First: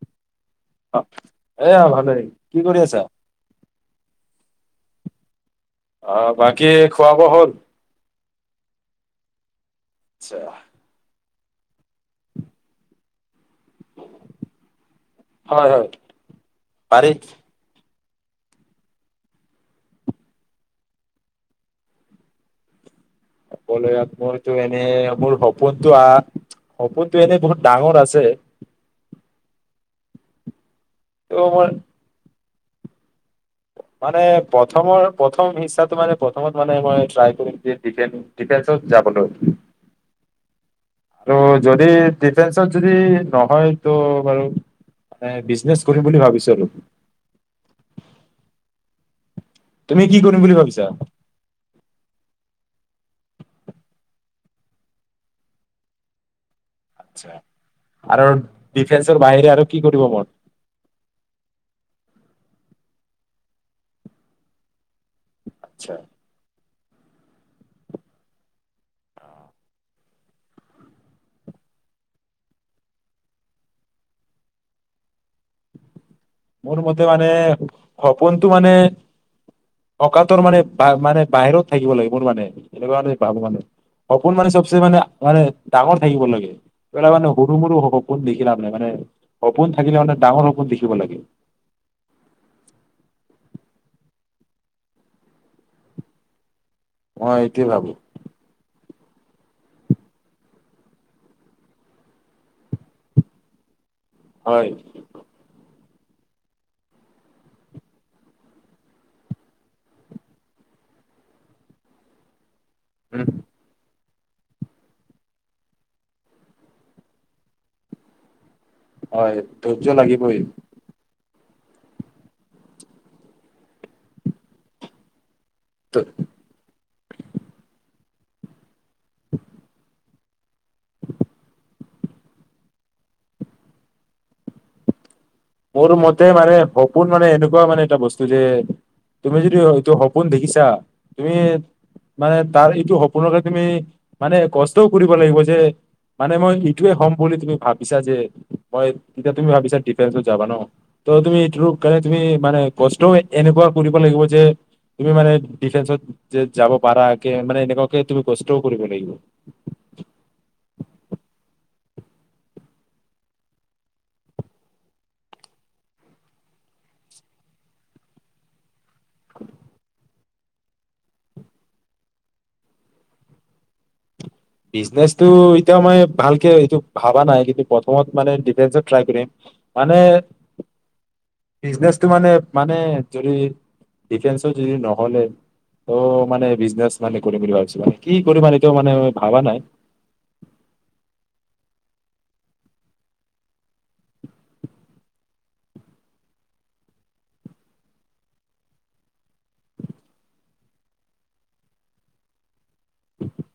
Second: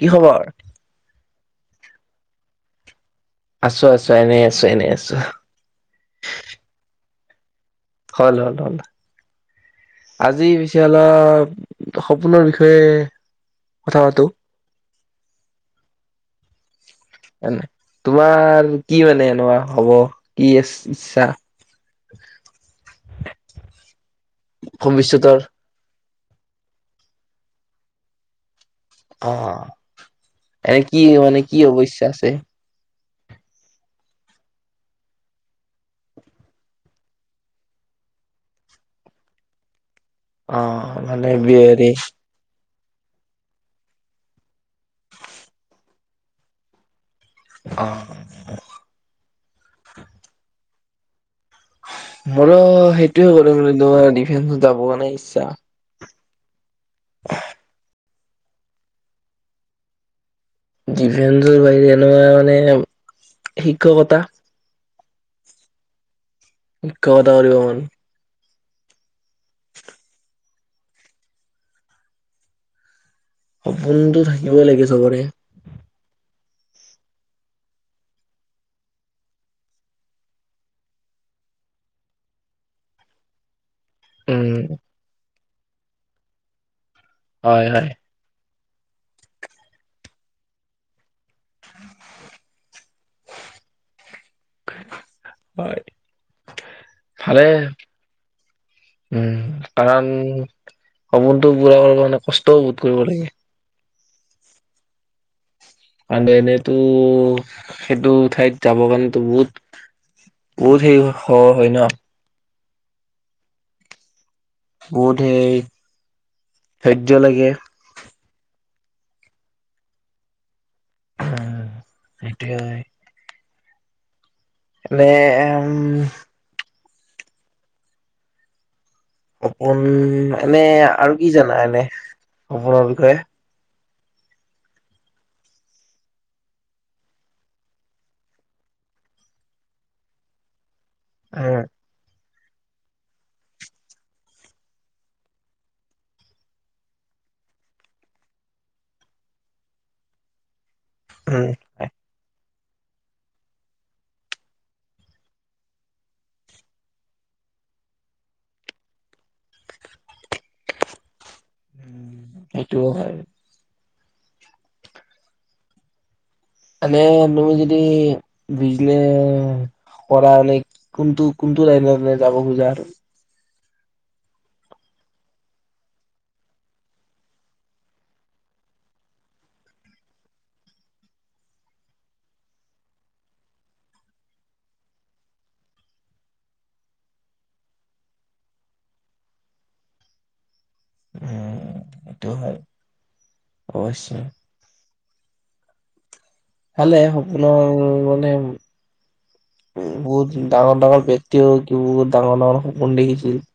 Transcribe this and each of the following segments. কি খবৰ? এয়া ভালেই কি কৰি আছা। আছো আছো এনে আছো এনে আছো অ বাকী খোৱা বোৱা হ'ল? হল হল হল আচ্ছা আজি পিছে অলপ সপোনৰ বিষয়ে কথা পাতো হয় হয় পাৰি এনে তোমাৰ কি মানে এনেকুৱা হ'ব কিচ ইচ্ছা? হ'বলৈ আ তো এনেই মোৰ ভৱিষ্যতৰ সপোনটো আ সপোনটো এনেই বহুত ডাঙৰ আছে। অ এ কি ত' মানে কি মোৰ হৱ ইচ্ছা আছে। মানে প্ৰথমৰ প্ৰথম ইচ্ছাটো মানে প্ৰথমত মানে মই ট্ৰাই কৰিম যে ডিফেন্সত যাবলৈ অ অ আৰু ভালেই যদি বিয়েৰি ডিফেন্সত যদি নহয় তো বাৰু মানে বিজনেছ কৰিম বুলি ভাবিছো আৰু অ তুমি কি কৰিম বুলি ভাবিছা? মোৰো সেইটোয়ে কৰিব ডিফেন্সত যাব কাৰণে ইচ্ছা আচ্ছা আৰু ডিফেন্সৰ বাহিৰে আৰু কি কৰিব মন ডিভেন্সৰ বাহিৰে এনো মানে শিক্ষকতা আচ্ছা শিক্ষকতা কৰিব মন সপোনটো থাকিবই লাগে চবৰে মোৰ মতে মানে সপোনটো মানে অকাতৰ মানে মানে বাহিৰত থাকিব লাগে মোৰ মানে এনেকুৱা মানে ভাবো মানে সপোন মানে উম চবচে মানে মানে ডাঙৰ থাকিব লাগে [unintelligible] লাভ হয় হয় নাই মানে সপোন থাকিলে মানে ডাঙৰ সপোন দেখিব লাগে হয় মই ভালে এইটোৱে ভাবোঁ। উম, কাৰণ সপোনটো পুৰা কৰিবৰ কাৰণে কষ্টও বহুত কৰিব লাগে। হয়। এনেইতো সেইটো ঠাইত যাব কাৰণেতো বহুত, বহুত সেই হয় ন'। উম। বহুত সেই ধৈৰ্য লাগে। হয়, ধৈৰ্য্য লাগিবই। হয়, হয় সেইটোৱে হয়। নে উম। অকণ এনে আৰু কি জানা? এনে সপোনৰ বিষয়ে। মোৰ মতে মানে সপোন মানে এনেকুৱা মানে এটা বস্তু যে তুমি যদি এইটো সপোন দেখিছা। তুমি উম মানে তাৰ এইটো সপোনৰকে তুমি মানে কষ্টও কৰিব লাগিব যে মানে মই এইটোৱে হ'ম বুলি তুমি ভাবিছা যে, মই, এতিয়া তুমি ভাবিছা দুফেংস্ত যাবা ন? তো তুমি উম টো কালে তুমি মানে কষ্টও এনেকুৱা কৰিব লাগিব যে তুমি মানে ডিফেন্সত যে যাব পাৰাকে মানে এনেকুৱাকে তুমি কষ্টও কৰিব লাগিব। উম সেইটোও হয়। এনে তুমি যদি বিজনেচ, কৰা নে কোনটো কোনটো লাইন মানে যাব খোজা আৰু? বিজনেচটো এতিয়া মই ভালকে এইটো ভাবা নাই। কিন্তু প্ৰথমত মানে ডিফেন্সত ট্ৰাই কৰিম। মানে বিজনেচটো মানে মানে যদি ডিফেন্সত যদি নহ'লে তো মানে বিজনেচ মানে কৰিম বুলি ভাবছো কি কৰিম মানে এতিয়াও মানে ভাৱা নাই। উ এইটোও হয় অৱশ্যে। ভালে সপোনৰ মানে উ বহুত ডাঙৰ ডাঙৰ ব্যক্তিও বহুত ডাঙৰ ডাঙৰ পোন দেখিছিল।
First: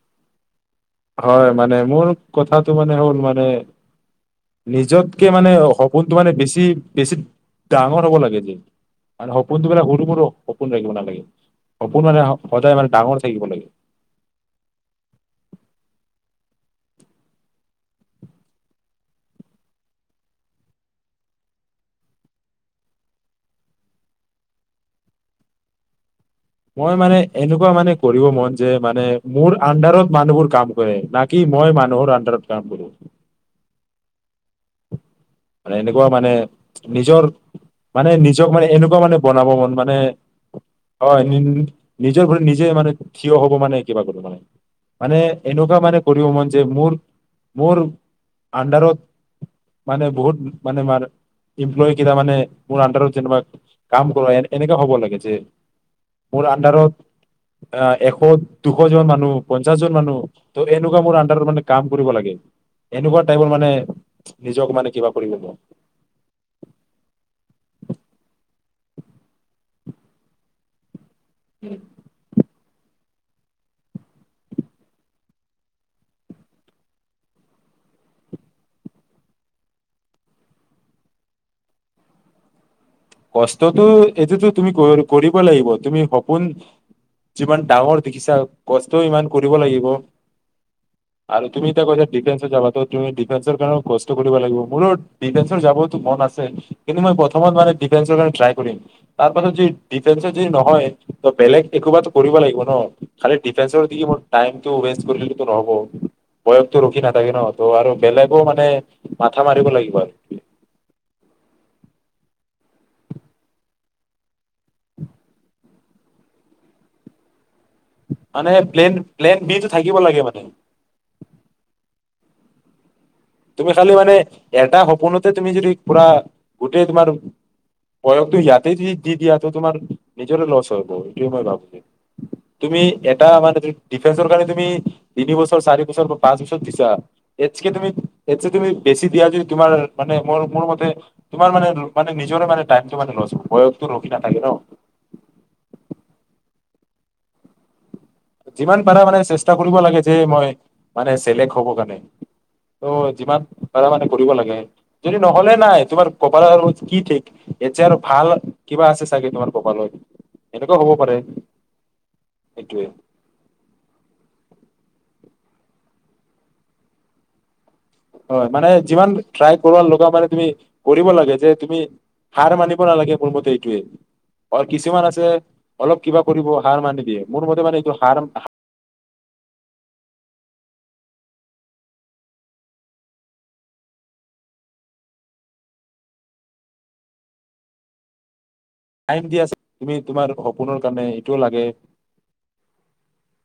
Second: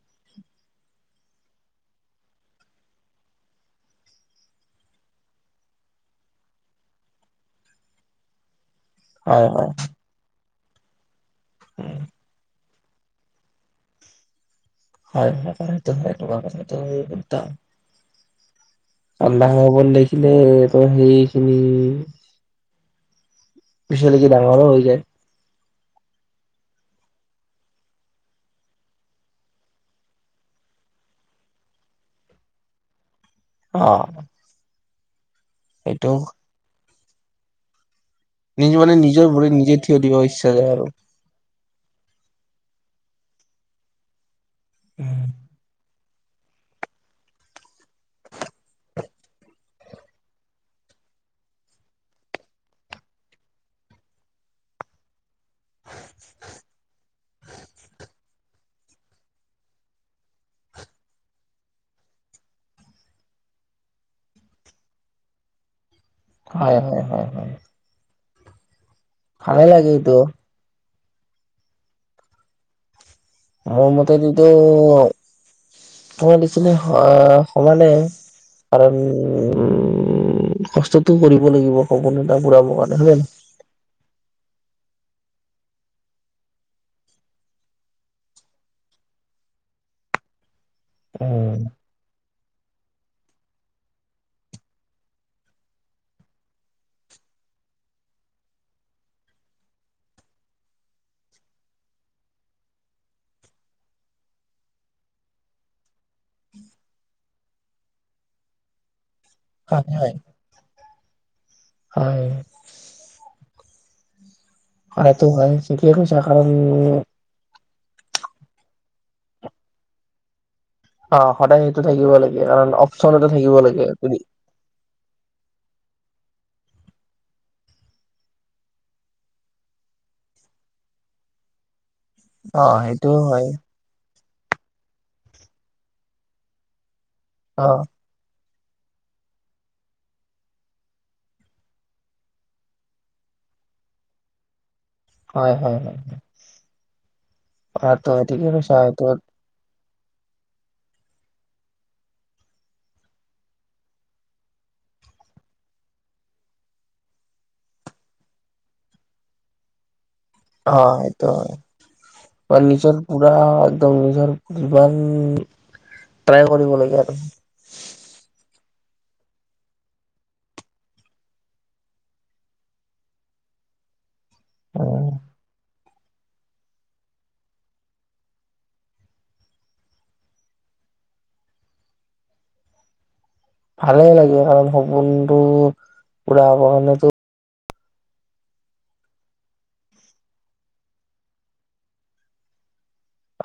হয় মানে মোৰ কথাটো মানে হ'ল মানে। নিজতকে মানে সপোনটো মানে বেছি বেছি ডাঙৰ হ'ব লাগে যে। আৰু হয় সপোন হয় বিলাক হুৰুমুৰু, সপোন ৰাখিব নালাগে। উম, সপোন মানে হা সদায় মান ডাঙৰ থাকিব লাগে। হয় হয় হয় এইটো কথা হয়। এইটো একদম ভাললগা সপোন দেখিলে তো সেইখিনি পিছলেকি ডাঙৰো হৈ যায়। মই মানে এনেকুৱা মানে কৰিব মন যে মানে মোৰ আণ্ডাৰত মানুহবোৰ কাম কৰে না কি মই মানুহৰ আণ্ডাৰত কাম কৰোঁ। অ। মানে এনেকুৱা সেইটো মানে নিজৰ মানে নিজক মানে নিজ এনেকুৱা মানে নিজৰ বনাব ভৰিত মন নিজে মানে, থিয় দিব ইচ্ছা যায় আৰু হয়। নিজৰ ভৰিত নিজে মানে থিয় হ'ব মানে কিবা গ'লো মানে। মানে এনেকুৱা মানে কৰিব মন যাই, মোৰ-মোৰ উন্দাৰত মানে? বহুত মানে মাৰ এম্পলয় কাইটামনে, মোৰ আডাৰত যো কাম কৰা, এনেুৱা হব লাগে যে মোৰ আডাৰত এশ, দুশ জন মানুহ পঞ্চাশ জন মানুহ ত এনেকুৱা মোৰ আডাৰত মানে কাম কৰিব লাগে। এনেকুৱা টাই মানে নিজক মানে কিবা? [inaudible] হয়, হয়, হয়, হয়। ভালে লাগে এটো। উম। মোৰ মতে এইতো তমই দিছিলে, সমানাই কাৰণ উ কষ্টতটো কৰিব লাগিব সপোন এটা ঘুৰাব কাৰণে। হয় নে কষ্টতো এটোতো? তুমি কৰিব লাগিব। তুমি সপোন যিমান ডাঙৰ দেখিছা কষ্টও ইমান কৰিব লাগিব। আৰু তুমি ত কৈছ ডিফেন্ঞ্চত যাবো তুমি ডিফেন্সৰ কাৰণেও কষ্ট কৰিব লাগিব। মোৰো ডিফেন্সৰ যাবতো মন আছে, কিন্তু মই প্ৰথমত মানে দিফান্সৰ কাৰণে ট্ৰয় কৰিম, তাৰ পিছত দিফান্সত যদি নহয় বেলেগ কৰোবাত কৰিব লাগিব ন, খালি দিফান্সৰ দি টাইমতো ৱেষ্ট কৰিলে নহব বয়সটো ৰখি নাথাকে ন, আৰু বেলেগে ও মানে? মাথা মাৰিব লাগিব নহয়? আৰু। হয় হয় হয় আৰু তো ভ শিক কৈছা কাৰণ? মানে স প্লেন, প্লেন বি টো থাকিব লাগে মানে। অ, সদায় সেইটো থাকিব লাগে, কাৰণ? অপচন এটা থাকিব তুমি লাগে খালি মানে বুলি এটা সপোনতে তুমি যদি? পুৰা গোটেই তোমাৰ বয়সটো ইয়াতে য দি দিয়া তো তোমাৰ নিজৰে লছ হ এইটো মই ভাবো। অ তুমি সেইটোও এটা হয় মানে দিফেন্সৰ কাৰণে তুমি তিনি বছৰ, চাৰি বছৰ বা পাঁচ বছৰ দিছা। এইত কে অ তুমি? তুমি বেছি দিয়া যদি তোমাৰ মানে মোৰ-মোৰ মতে তোমাৰ মানে মানে নিজৰে মানে টাইমটো মে বয়সটো ৰখি নাথাকে ন। হয়, হয়, হয়। অ। যিমান পাৰা মানে চেষ্টা কৰিব লাগে। যে মই মানে চেলেক্ত হব কাৰণে ত যিমান পাৰা মানে কৰিব লাগে। যদি নহলে নাই তোমাৰ কপালৰ কি ঠিক এতিয়া আৰু ভাল কিবা আছে চাগে তোমাৰ কপালত। অ, এনেকুৱা হ'ব পাৰে সেইটো হয়া, সেইটোৱে কণ্ডিচন। পুৰা একদম নিজৰ যিমান ট্ৰাই কৰিব লাগে আৰু। মানে যিমান ট্ৰাই লগা মানে তুমি কৰিব লাগে, যে তুমি হাৰ মানিব নালাগে মোৰ মতে এইটোয়ে। আৰু কিছুমান আছে? অলপ কিবা কৰিব হাৰ মানি দিয়ে। মোৰ মতে মানে এইটো হাৰ ভালে লাগে, কাৰণ সপোনটো পোৰা হ'ব কাৰণেতো। টাইম দিয়া তুমি তোমাৰ সপোনৰ কাৰণে এইটোও লাগে।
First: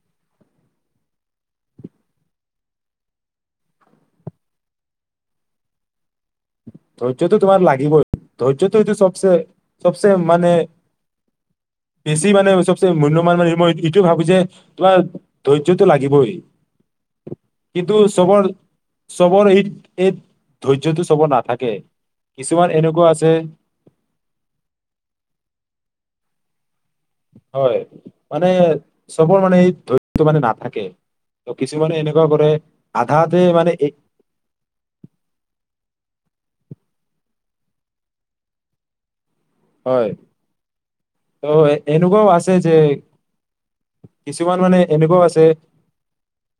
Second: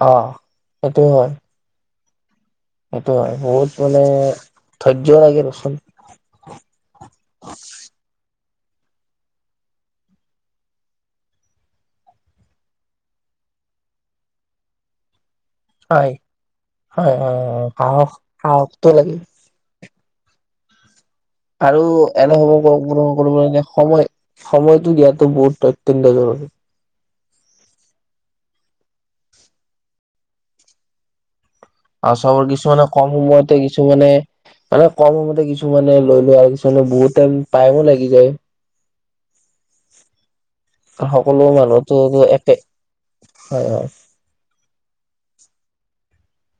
অ, সেইটো হয়। সেইটো হয় বহুত মানে ধৈৰ্য লাগে দেচোন। ধৈৰ্যটো তোমাৰ লাগিবই। ধৈৰ্যটো এইটো চবচে-চবচে মানে বেছি মানে চবচে মূল্যমানান মানে মই এইটো ভাবো যে তোমাৰ ধৈৰ্যটো হয় লাগিবই হয় হয় হয় কিন্তু সাহস সাহসটো লাগে চবৰ-চবৰ এই এই ধৈৰ্যতো আৰু এনে সহায় কৰিব আছে কাৰনে সময় সময়তটো দিয়াটো বহুত অইটতন্ত জৰুৰী। হয় মানে চবৰ মানে এই ধৈয্যতো মানে নাথাকে। ত কিছুমানে আৰু এনেকুৱা চবৰে কৰে কিছুমানে কম আধাতে সময়তে মানে এ কিছুমানে মানে কম সময়তে কিছুমানে লৈ লয়। বহুত টাইম-টাইমো লাগি যায়। হয়। সকলো অ মানুহতো এনেকুৱাও আছে একে যে হয় হয় কিছুমান মানে এনেকুৱাও আছে।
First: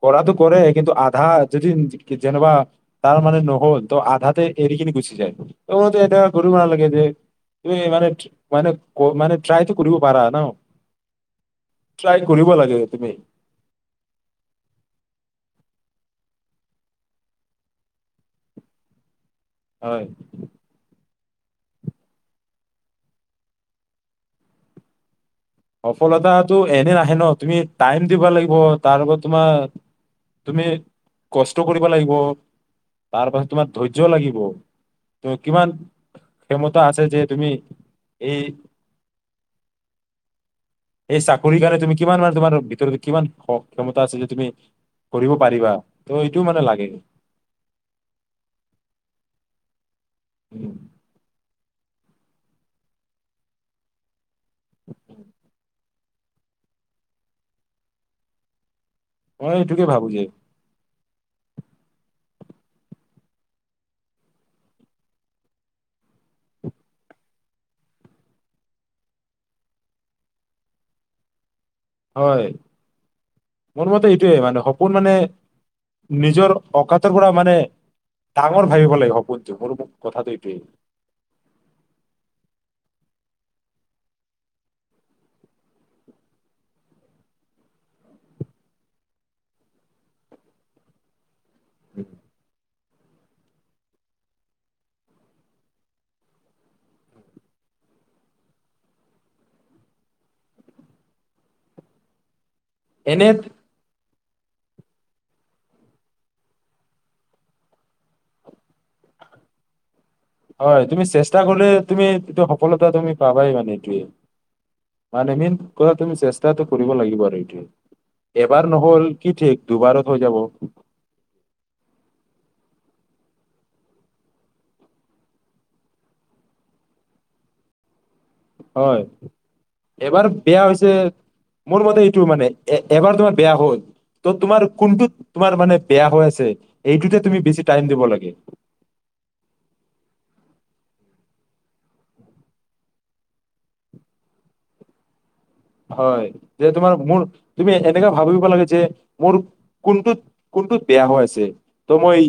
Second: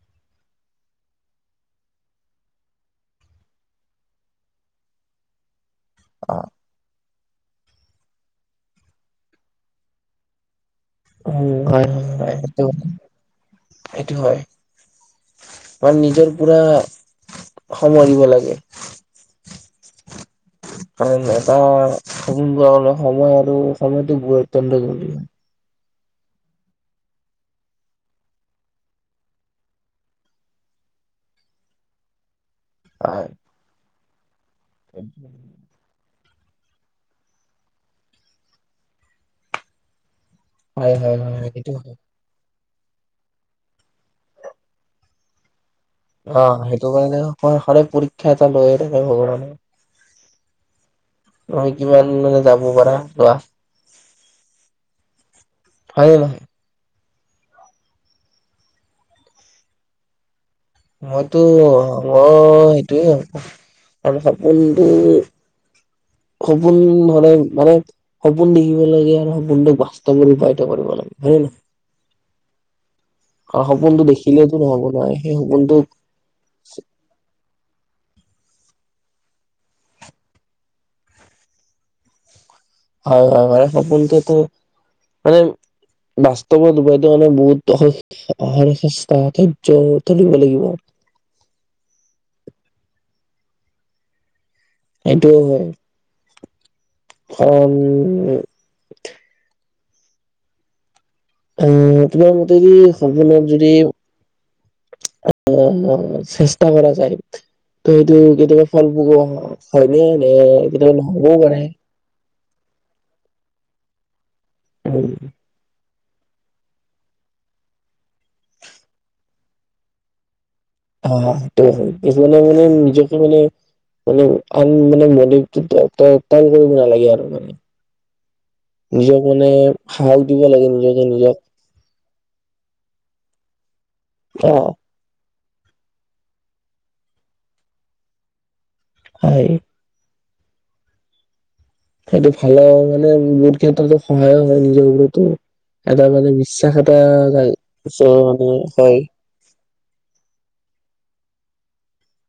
কৰাটো কৰে কিন্তু আধা মানে যেনবা তাৰ মানে নহ'ল তো আধাতে এৰি কিনে গুচি যায়। মোক এতিয়া অ গৰু মাল লাগে যে। এই মানে-মানে-মানে। ট্ৰাইতো কৰিব পাৰা ন। উ ট্ৰাই হয়-হয়, কৰিব লাগে তুমি সেইটো-সেইটো হয়। আৰু নিজৰ পোৰা সময় দিব লাগে। হয়। তাৰ এটা সপোন মনে সময় আৰু সময়টো বৰ অতন্ত জৰুৰী। সফলতাটো এনে নাহে ন তুমি টাইম দিব লাগিব অলপ তোমাৰ তুমি কষ্ট কৰিব লাগিব। তাৰ পাছত তোমাৰ ধৰি। য্য লাগিব কোনো ত ধ্বনি নাই। কিমান [unintelligible] ক্ষমতা আছে যে তুমি এই। হয় হয় এই হয় হয় চাকৰি সেইটো কাৰনে হয়। তুমি কিমান আৰু তোমাৰ। কিমান ক্ষমতা আছে যে তুমি কৰিব পাৰিবা। ত এইটো অ' মানে লাগে সেইটো কাৰণে পৰীক্ষা এটা লৈয়ে থাকো মানে। উম। তুমি কিমান মানে যাব পাৰা যোৱা। [unintelligible] হয়। মই এইটোকে ভাবো গে, মইতো মই সেইটোয়ে হব, আৰু সপোনটো, -সপোন হলে মানে সপোন দেখিব লাগে আৰু সপোনটোক বাস্তৱত ৰূপায়িত কৰিব লাগে হয়নে নহয়? হয়। আৰু মোৰ সপোনটো মতে, এইটোৱে দেখিলেতো মানে নহ'ব সপোন নহয় মানে সেই সপোনটোক নিজৰ অকাতৰ পৰা মানে, ডাঙৰ ভাবিব লাগিব সপোনটো মোৰ কথাটো এইটো এ, হয়- হয়- হয় সপোনতুটো মানে বাস্তৱত ৰুপায়ত হলে বহুত খিষ্ঠা, ধৈয্যৰ থল হব লাগিব। [unintelligible] সেইটোও হয়, কাৰণ উম, তোমাৰ মোক যদি এনে সপোনত যদি, অ, চেষ্টা কৰা যায় ত, সেইটো কেতিয়াবা ফল পোৱা হয়। নে নে হয় এইটো টো তুমি নহ'বও চেষ্টা পাৰে। কৰিলে তুমি এইটো সফলতা তুমি পাবাই মানে এইটোৱে [unintelligible] তুমি চেষ্টাটো কৰিব লাগিব, আৰু এইটো এবাৰ নহ'ল কি ঠিক দুবাৰত হৈ যাব। আহ, সেইটো হয় কিছুমানে- মানে নিজকে মানে- মানে আন বডিটো মানে তল কৰিব নালাগে আৰু মানে হয়, নিজক মানে সাহস এবাৰ দিব বেয়া লাগে হৈছে নিজকে মোৰ মতে এইটো মানে এ, এবাৰ তোমাৰ বেয়া হ'ল ত নিজক অ তোমাৰ কোনটো, তোমাৰ মানে বেয়া হৈ আছে, এইটোতে তুমি বেছি টাইম দিব লাগে। হয়। সেইটো ভালৰ মানে বহুত ক্ষেত্ৰত সহায়ক হয় নিজৰ ওপৰতো এটা হয়, মানে যে বিশ্বাস তোমাৰ এটা মোৰ মানে তুমি এনেকা ভাবিব লাগে যে হয়। মোৰ, কোনটোত -কোনটোত বেয়া হৈ আছে ত' মই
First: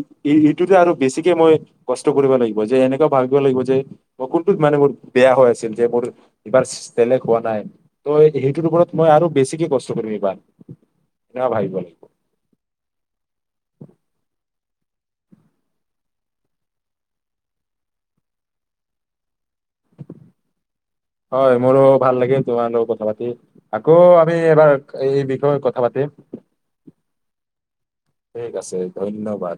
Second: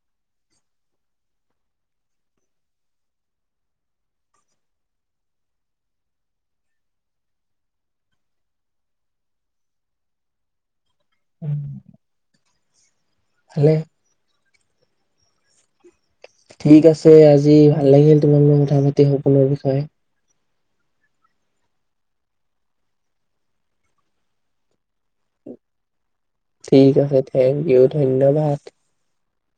এইটোতে আৰু বেছিকে মই কষ্ট কৰিবা লাগিব যে এনেকুৱা ভাবিব লাগিব যে মই কোনটোত মানে মোৰ বেয়া হৈ আছিল যে মোৰ এইবাৰ চেলেক হোৱা নাই। ত'সেইটোৰ ওপৰত মই আৰু বেছিকে কষ্ট কৰিম এইবাৰ। [unintelligible] ভালে। ঠিক আছে, আজি ভাল লাগিল তোমাৰ মই কথা পাতি সপোনৰ বিষয়ে। হয়, মোৰো ভাল লাগিল তোমাৰ লগত কথা পাতি আকৌ আমি এবাৰ এই বিষয়ে কথা পাতিম? ঠিক আছে, থেংক ইউ ঠিক ধন্যবাদ। আছে ধন্যবাদ